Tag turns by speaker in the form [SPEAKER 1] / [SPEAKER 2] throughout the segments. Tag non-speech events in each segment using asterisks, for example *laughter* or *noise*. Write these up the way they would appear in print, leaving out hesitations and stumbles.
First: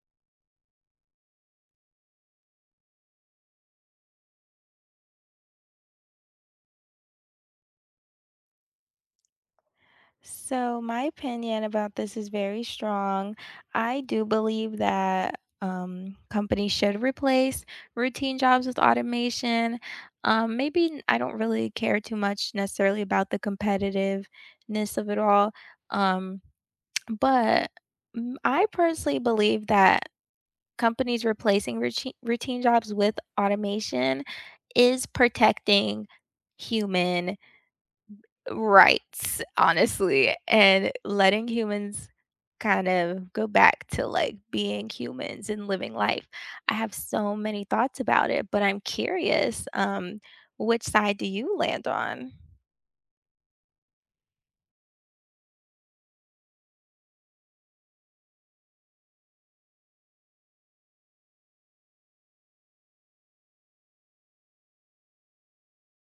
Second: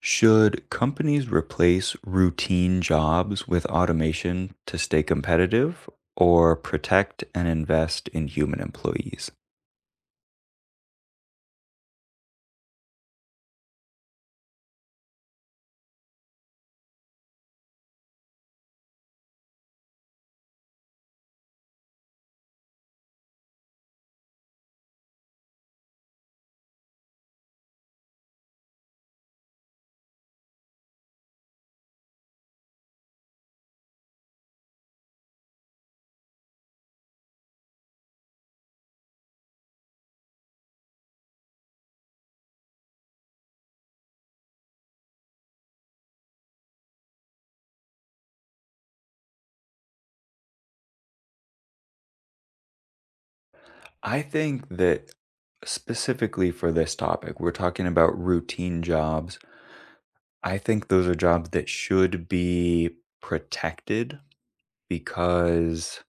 [SPEAKER 1] Should companies replace routine jobs with automation to stay competitive or protect and invest in human employees?
[SPEAKER 2] So, my opinion about this is very strong. I do believe that companies should replace routine jobs with automation. Maybe I don't really care too much necessarily about the competitiveness of it all. Um, but I personally believe that companies replacing routine jobs with automation is protecting human. Right, honestly, and letting humans kind of go back to, like, being humans and living life. I have so many thoughts about it, but I'm curious, which side do you land on?
[SPEAKER 1] I think that specifically for this topic, we're talking about routine jobs. I think those are jobs that should be protected because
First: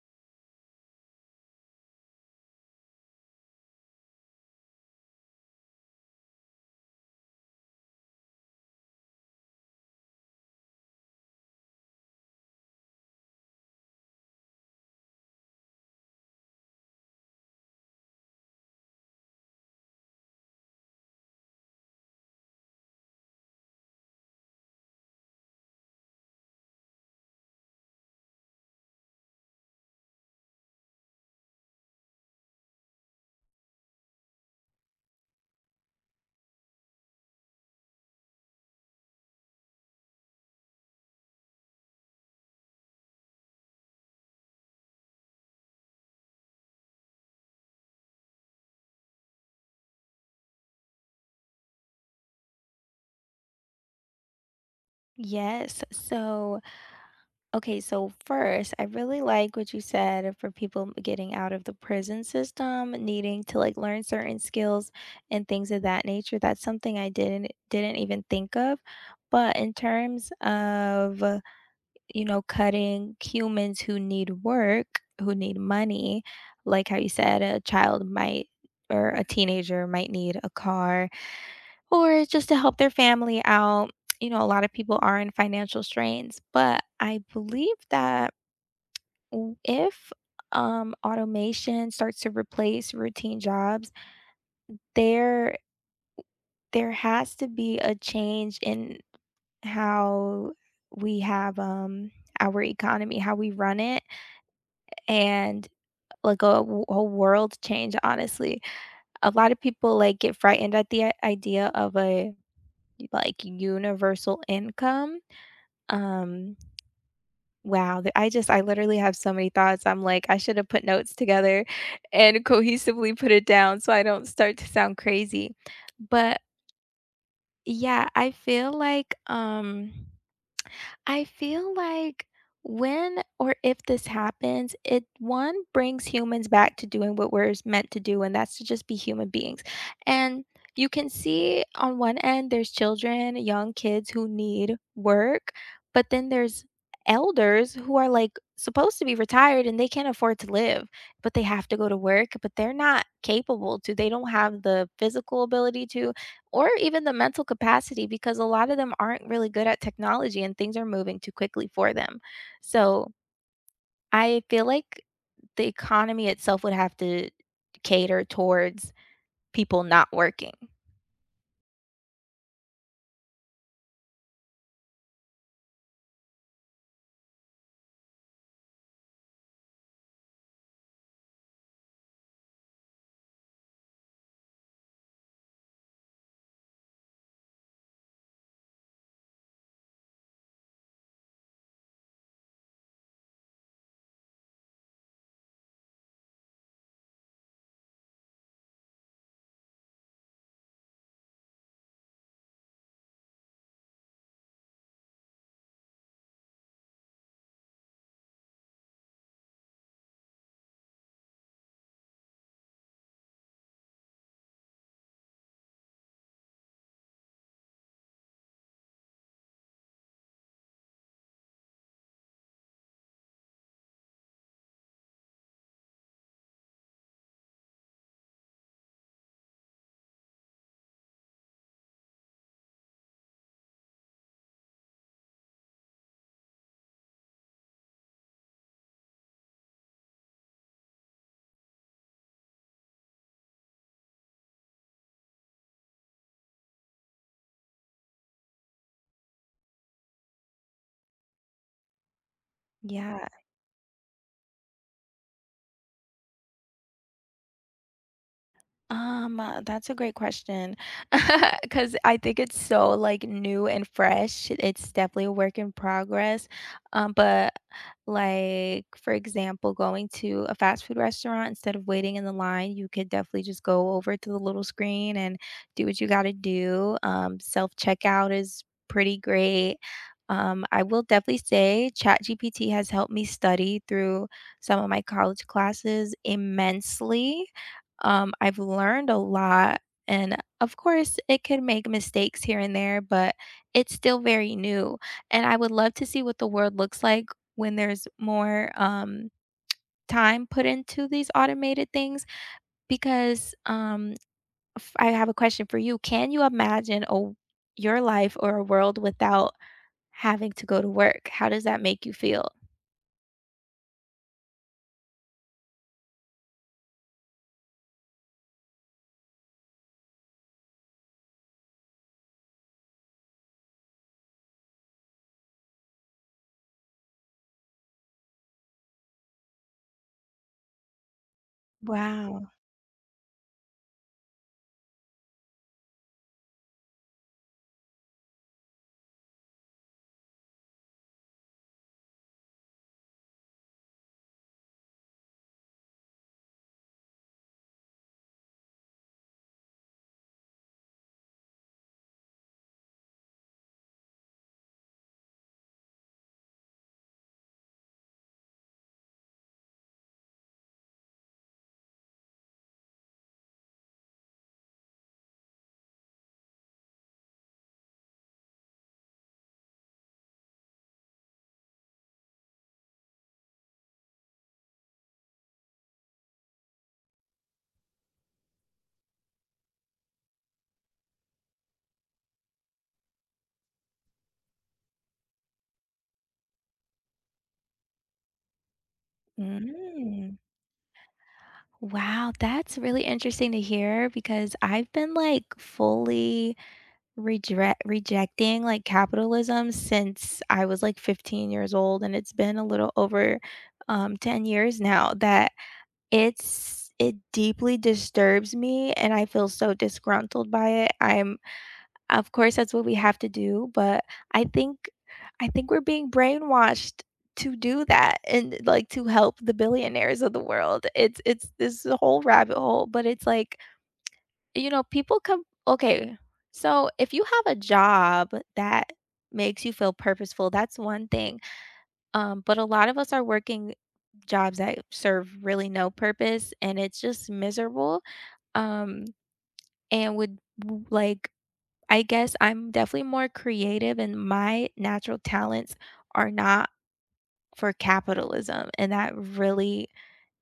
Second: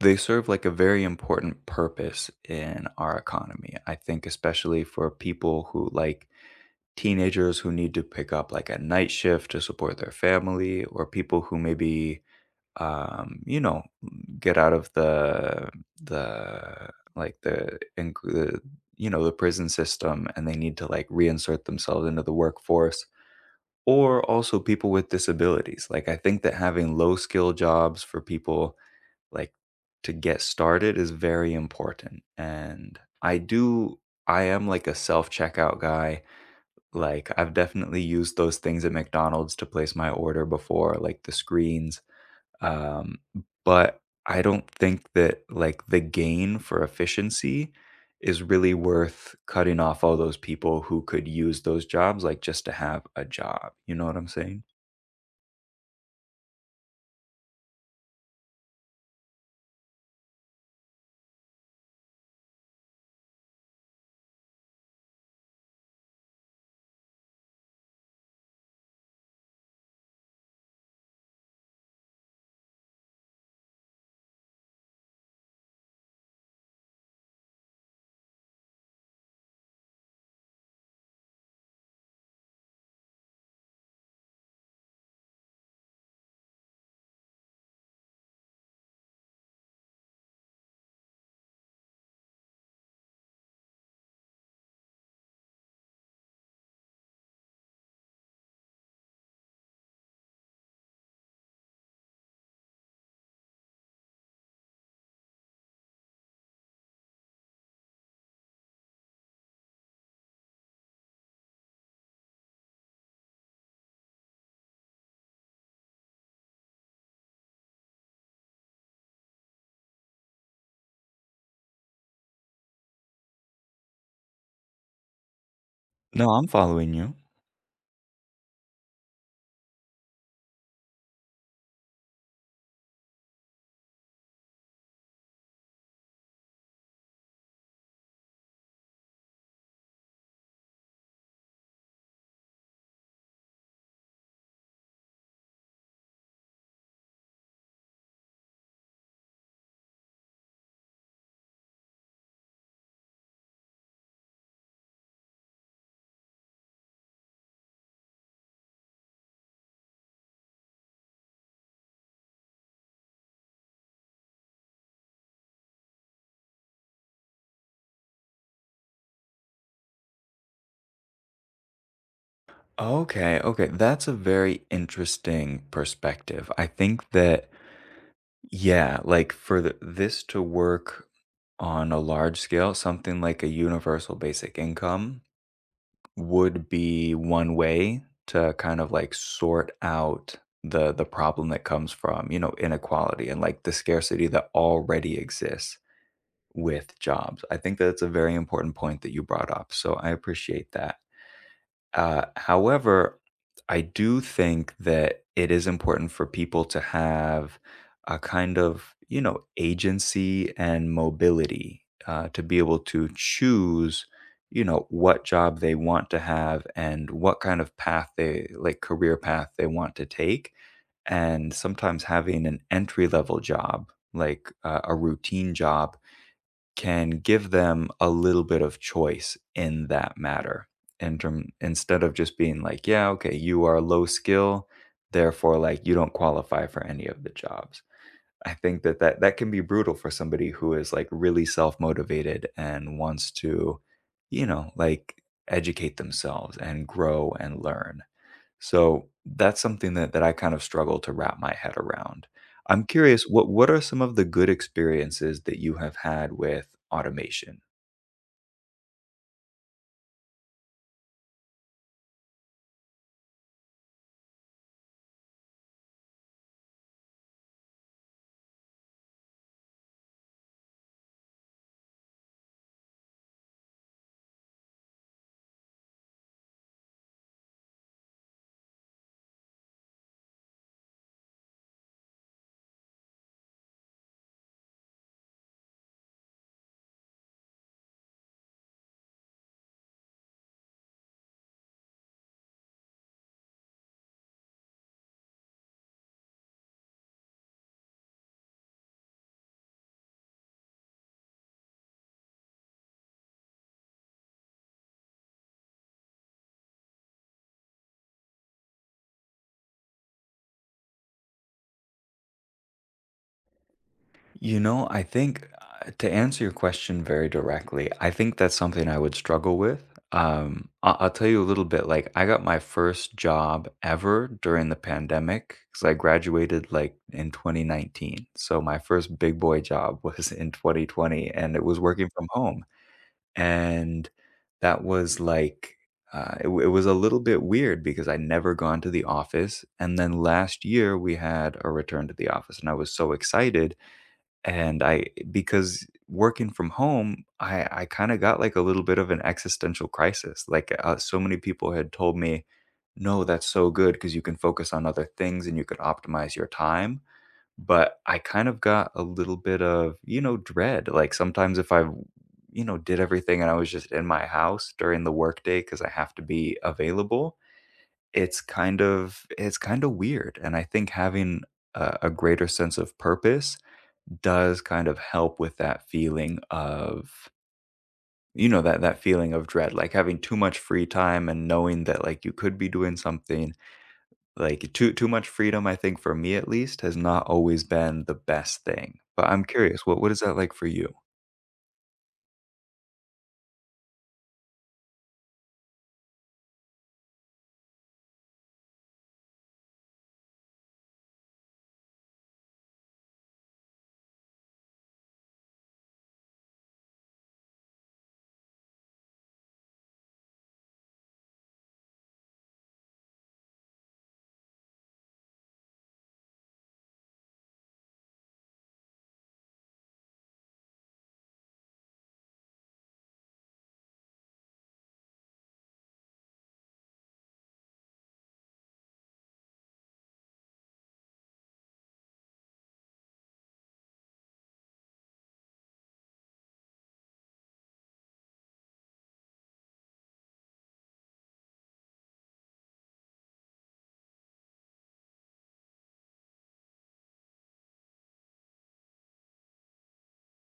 [SPEAKER 1] they serve like a very important purpose in our economy. I think especially for people who like teenagers who need to pick up like a night shift to support their family, or people who maybe um you know get out of the like the the prison system, and they need to like reinsert themselves into the workforce, or also people with disabilities. Like I think that having low skill jobs for people like to get started is very important. And I am like a self checkout guy. Like, I've definitely used those things at McDonald's to place my order before, like the screens, um, but I don't think that, like, the gain for efficiency is really worth cutting off all those people who could use those jobs, like, just to have a job, you know what I'm saying?
[SPEAKER 2] Yes, so okay, so first, I really like what you said for people getting out of the prison system, needing to, like, learn certain skills and things of that nature. That's something I didn't even think of, but in terms of cutting humans who need work, who need money, like how you said, a child might or a teenager might need a car or just to help their family out. You know, a lot of people are in financial strains, but I believe that if automation starts to replace routine jobs, there there has to be a change in how we have our economy, how we run it, and like a whole world change, honestly. A lot of people, like, get frightened at the I idea of a, like, universal income. Um, wow, the I just I literally have so many thoughts. I'm like, I should have put notes together and cohesively put it down so I don't start to sound crazy.
[SPEAKER 1] No,
[SPEAKER 2] But,
[SPEAKER 1] I'm following you.
[SPEAKER 2] yeah, I feel like when or if this happens, it one brings humans back to doing what we're meant to do, and that's to just be human beings. And you can see on one end, there's children, young kids who need work, but then there's elders who are like supposed to be retired and they can't afford to live, but they have to go to work, but they're not capable to, they don't have the physical ability to, or even the mental capacity because a lot of them aren't really good at technology and things are moving too quickly for them. So I feel like the economy itself would have to cater towards people not working.
[SPEAKER 1] Okay, okay, that's a very interesting perspective. I think that, yeah, like for this to work on a large scale, something like a universal basic income would be one way to kind of like sort out the problem that comes from, you know, inequality and like the scarcity that already exists with jobs. I think that's a very important point that you brought up. So I appreciate that. However, I do think that it is important for people to have a kind of, you know, agency and mobility, to be able to choose, you know, what job they want to have and what kind of path they like career path they want to take. And sometimes having an entry level job, like a routine job, can give them a little bit of choice in that matter, instead of just being like, yeah, okay, you are low skill, therefore like you don't qualify for any of the jobs. I think that that can be brutal for somebody who is like really self-motivated and wants to, you know, like educate themselves and grow and learn. So that's something that I kind of struggle to wrap my head around. I'm curious,
[SPEAKER 2] Yeah.
[SPEAKER 1] what are some of the good experiences that you have had with automation?
[SPEAKER 2] That's a great question, *laughs* cause I think it's so, like, new and fresh. It's definitely a work in progress. Um, but, like, for example, going to a fast food restaurant, instead of waiting in the line, you could definitely just go over to the little screen and do what you gotta do. Self-checkout is pretty great. I will definitely say ChatGPT has helped me study through some of my college classes immensely. I've learned a lot, and of course, it could make mistakes here and there, but it's still very new. And I would love to see what the world looks like when there's more time put into these automated things. Because I have a question for you: can you imagine a your life or a world without having to go to work? How does that make you feel?
[SPEAKER 1] You know, I think, to answer your question very directly, I think that's something I would struggle with. I'll tell you a little bit. Like, I got my first job ever during the pandemic because I graduated like in 2019. So my first big boy job *laughs* was in 2020, and it was working from
[SPEAKER 2] Wow.
[SPEAKER 1] home. And that was like, it was a little bit weird because I'd never gone to the office. And then last year we had a return to the office, and I was so excited. And I Because working from home, I kind of got like a little bit of an existential crisis. Like, so many people had told me, "No, that's so good because you can focus on other things and you could optimize your time." But I kind of got a little bit of, you know, dread. Like sometimes if I, you know, did everything and I was just in my house during the workday because I have to be available, it's kind of weird. And I think having a greater sense of purpose does kind of help with that feeling of, you know, that feeling of dread, like having too much free time and knowing that like you could be doing something, like, too much freedom, I think for me at least, has not always been the best thing. But I'm curious, what is that
[SPEAKER 2] Mm.
[SPEAKER 1] like for you?
[SPEAKER 2] Wow, that's really interesting to hear because I've been like fully regret rejecting like capitalism since I was like 15 years old, and it's been a little over 10 years now that it deeply disturbs me and I feel so disgruntled by it. I'm of course, that's what we have to do, but I think I think we're being brainwashed to do that and, like, to help the billionaires of the world. It's this whole rabbit hole, but it's like, you know, people come okay, so if you have a job that makes you feel purposeful, that's one thing, but a lot of us are working jobs that serve really no purpose, and it's just miserable, um, and would w like, I guess I'm definitely more creative and my natural talents are not for capitalism, and that really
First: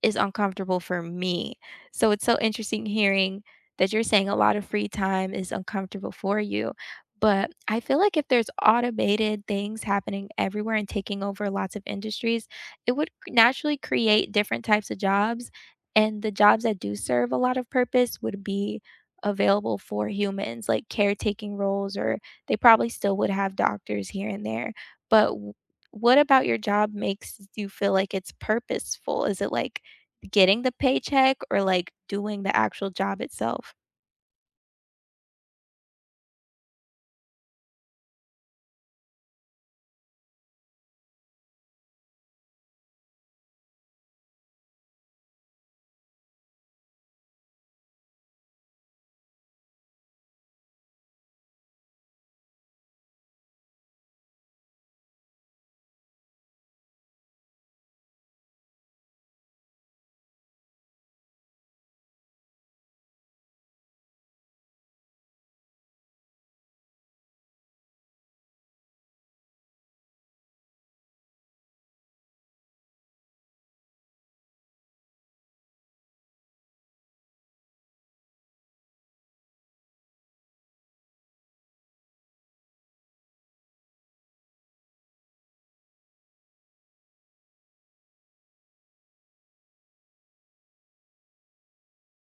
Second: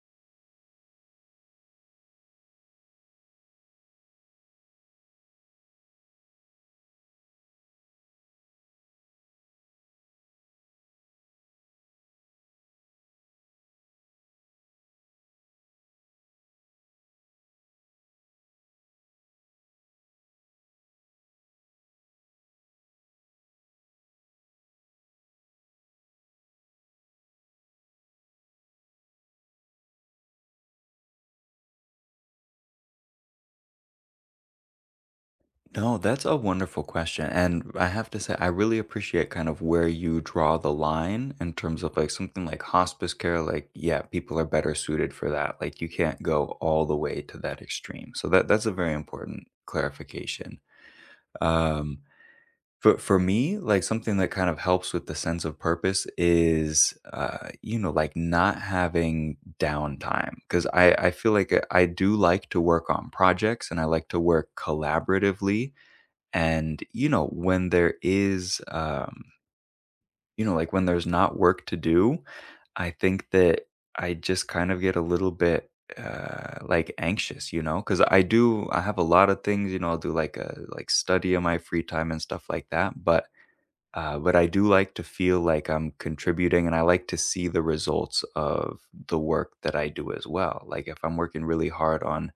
[SPEAKER 2] is uncomfortable for me. So it's so interesting hearing that you're saying a lot of free time is uncomfortable for you. But I feel like if there's automated things happening everywhere and taking over lots of industries, it would naturally create different types of jobs. And the jobs that do serve a lot of purpose would be available for humans, like caretaking roles, or they probably still would have doctors here and there. But w- what about your job makes you feel like it's purposeful? Is it like getting the paycheck or, like, doing the actual job itself?
[SPEAKER 1] No, that's a wonderful question, and I have to say, I really appreciate kind of where you draw the line in terms of, like, something like hospice care. Like, yeah, people are better suited for that. Like, you can't go all the way to that extreme, so that that's a very important clarification. um for me, like, something that kind of helps with the sense of purpose is, you know, like, not having downtime. Because I feel like, I do like to work on projects, and I like to work collaboratively, and, you know, when there is, you know, like, when there's not work to do, I think that I just kind of get a little bit, like, anxious, you know. Because I have a lot of things, you know, I'll do, like, study in my free time and stuff like that, but I do like to feel like I'm contributing, and I like to see the results of the work that I do as well. Like if I'm working really hard on,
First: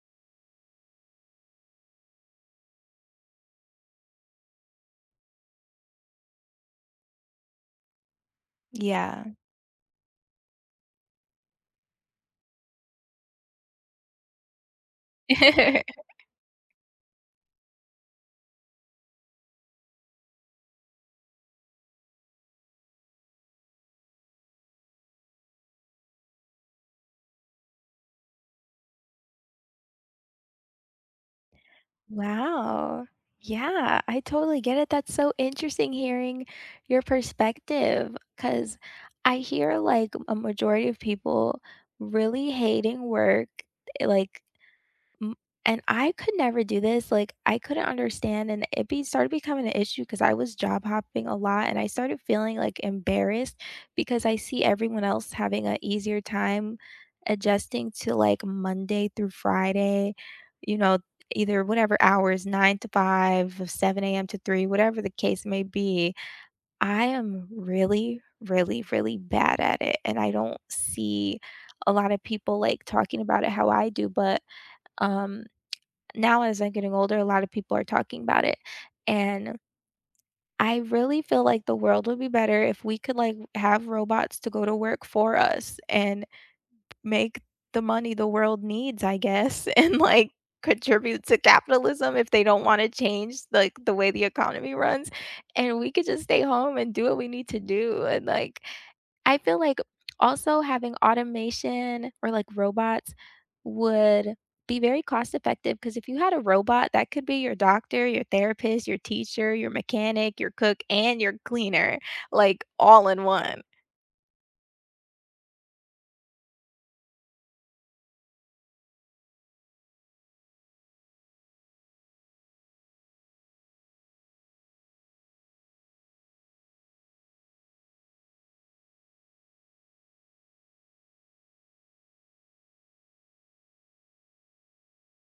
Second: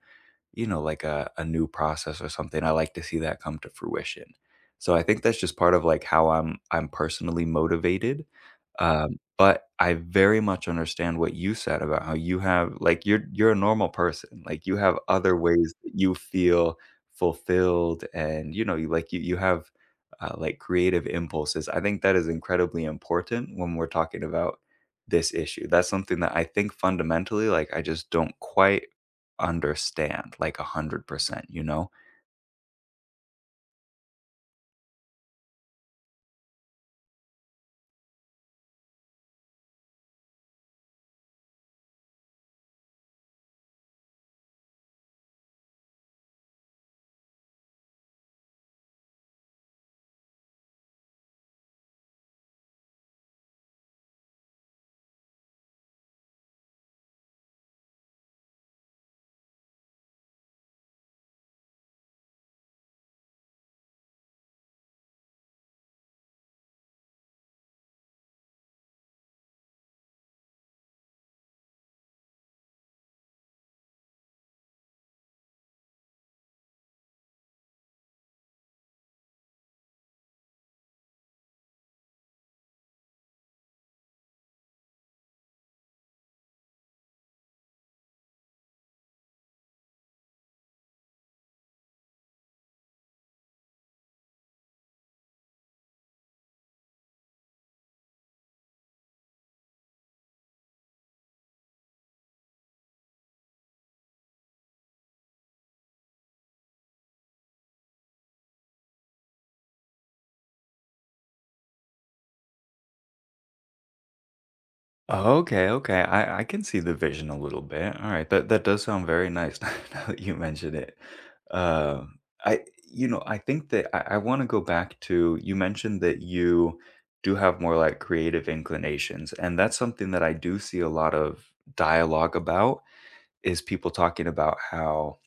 [SPEAKER 1] you know, like a new process or something, I like to see that come to fruition. So I think that's just part of like how I'm personally motivated,
[SPEAKER 2] Yeah.
[SPEAKER 1] but I very much understand what you said about how you have like you're a normal person. Like you have other ways that you
[SPEAKER 2] *laughs*
[SPEAKER 1] feel fulfilled, and, you know, you have, like, creative impulses. I think that is incredibly important when we're talking about this issue. That's something that I think fundamentally, like, I just don't quite understand, like, 100%, you know?
[SPEAKER 2] Wow. Yeah, I totally get it. That's so interesting hearing your perspective, because I hear, like, a majority of people really hating work, eh, like, mm, and I could never do this, like, I couldn't understand, and it be started becoming an issue because I was job hopping a lot, and I started feeling, like, embarrassed because I see everyone else having an easier time adjusting to, like, Monday through Friday, you know, either whatever hours, 9 to 5, or 7 a.m. to 3, whatever the case may be. I am really, really, really bad at it, and I don't see a lot of people, like, talking about it how I do, but, um now as I'm getting older, a lot of people are talking about it. And I really feel like the world would be better if we could like have robots to go to work for us and make the money the world needs, I guess, *laughs* and like contribute to capitalism if they don't want to change like the way the economy runs, and we could just stay home and do what we need to do. And like I feel like also having automation or like robots would be very cost effective, because if you had a robot, that could be your doctor, your therapist, your teacher, your mechanic, your cook, and your cleaner, like all in one.
[SPEAKER 1] Oh, okay, okay. I can see the vision a little bit. All right. That does sound very nice *laughs* now that you mentioned it. Um, I You know, I think that I want to go back to, you mentioned that you do have more like creative inclinations, and that's something that I do see a lot of dialogue about is people talking about how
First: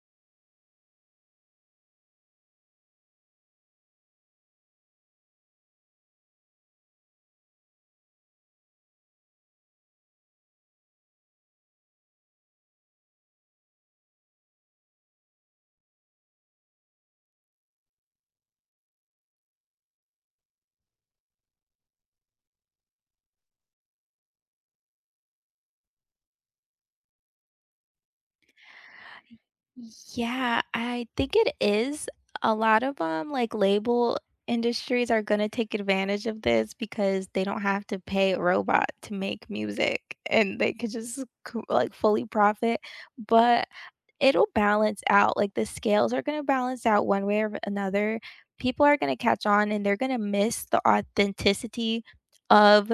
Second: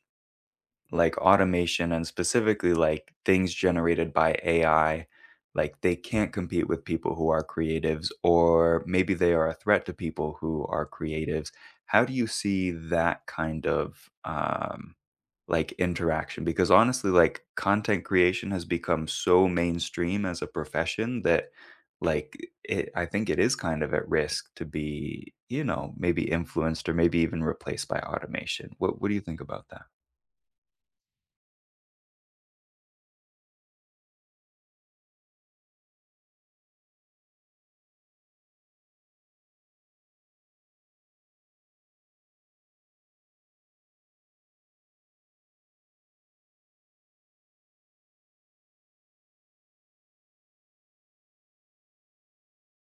[SPEAKER 1] like automation and specifically like things generated by AI, like they can't compete with people who are creatives, or maybe they are a threat to people who are creatives. How do you see that kind of, like, interaction? Because honestly, like content creation has become so mainstream as a profession that, like, I think it is kind of at risk to be, you know, maybe influenced or maybe even replaced by automation. What do you think about that?
[SPEAKER 2] Yeah, I think it is. A lot of like label industries are going to take advantage of this because they don't have to pay a robot to make music and they could just like fully profit, but it'll balance out. Like the scales are going to balance out one way or another. People are going to catch on and they're going to miss the authenticity of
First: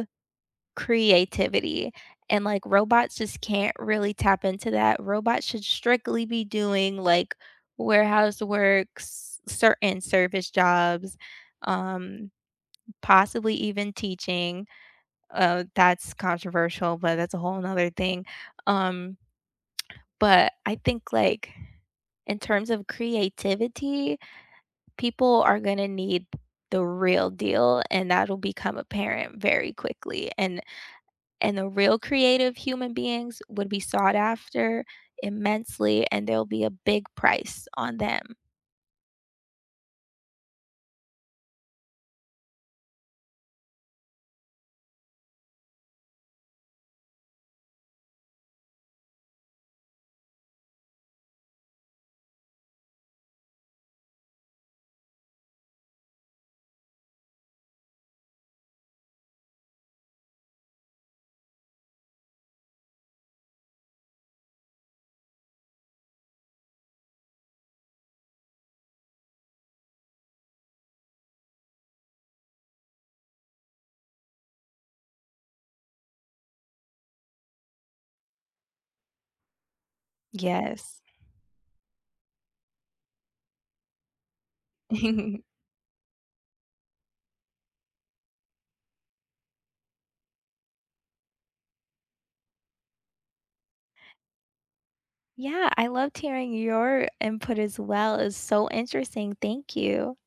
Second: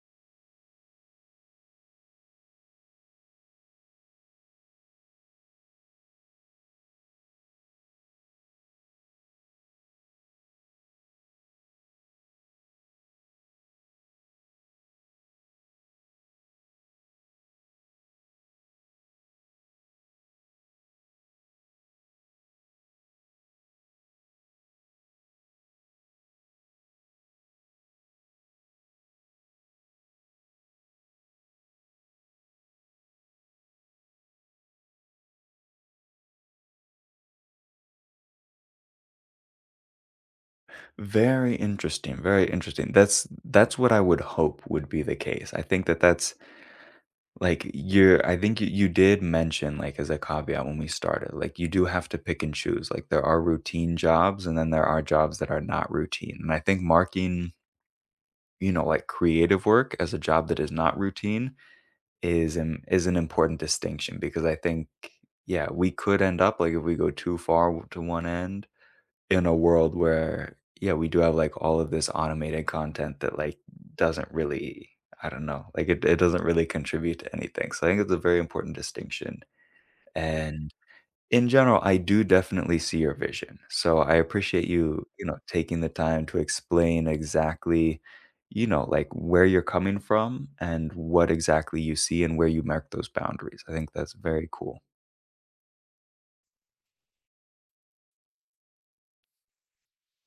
[SPEAKER 2] creativity, and, like, robots just can't really tap into that. Robots should strictly be doing, like, warehouse works, certain service jobs, um, possibly even teaching. That's controversial, but that's a whole 'nother thing. Um, but I think, like, in terms of creativity, people are gonna need the real deal, and that'll become apparent very quickly, and the real creative human beings would be sought after immensely, and there'll be a big price on them.
[SPEAKER 1] Very interesting, very interesting. That's what I would hope would be the case. I think that that's like you're I think you did mention like as a caveat when we started, like you do have to pick and choose. Like there are routine jobs and then there are jobs that are not routine. And I think marking, you know, like creative work as a job that is not routine is is an important distinction, because I think, yeah, we could end up like if we go too far to one end in a world where, yeah, we do have like all of this automated content that like doesn't really, I don't know, like it doesn't really contribute to anything. So I think it's a very important distinction. And
[SPEAKER 2] Yes.
[SPEAKER 1] in general I do definitely see your vision, so I appreciate you, you know,
[SPEAKER 2] *laughs*
[SPEAKER 1] taking the time to explain exactly, you know, like where you're coming from and what exactly you see and where you mark those boundaries. I think that's very cool.
[SPEAKER 2] Yeah, I loved hearing your input as well. It's so interesting. Thank you.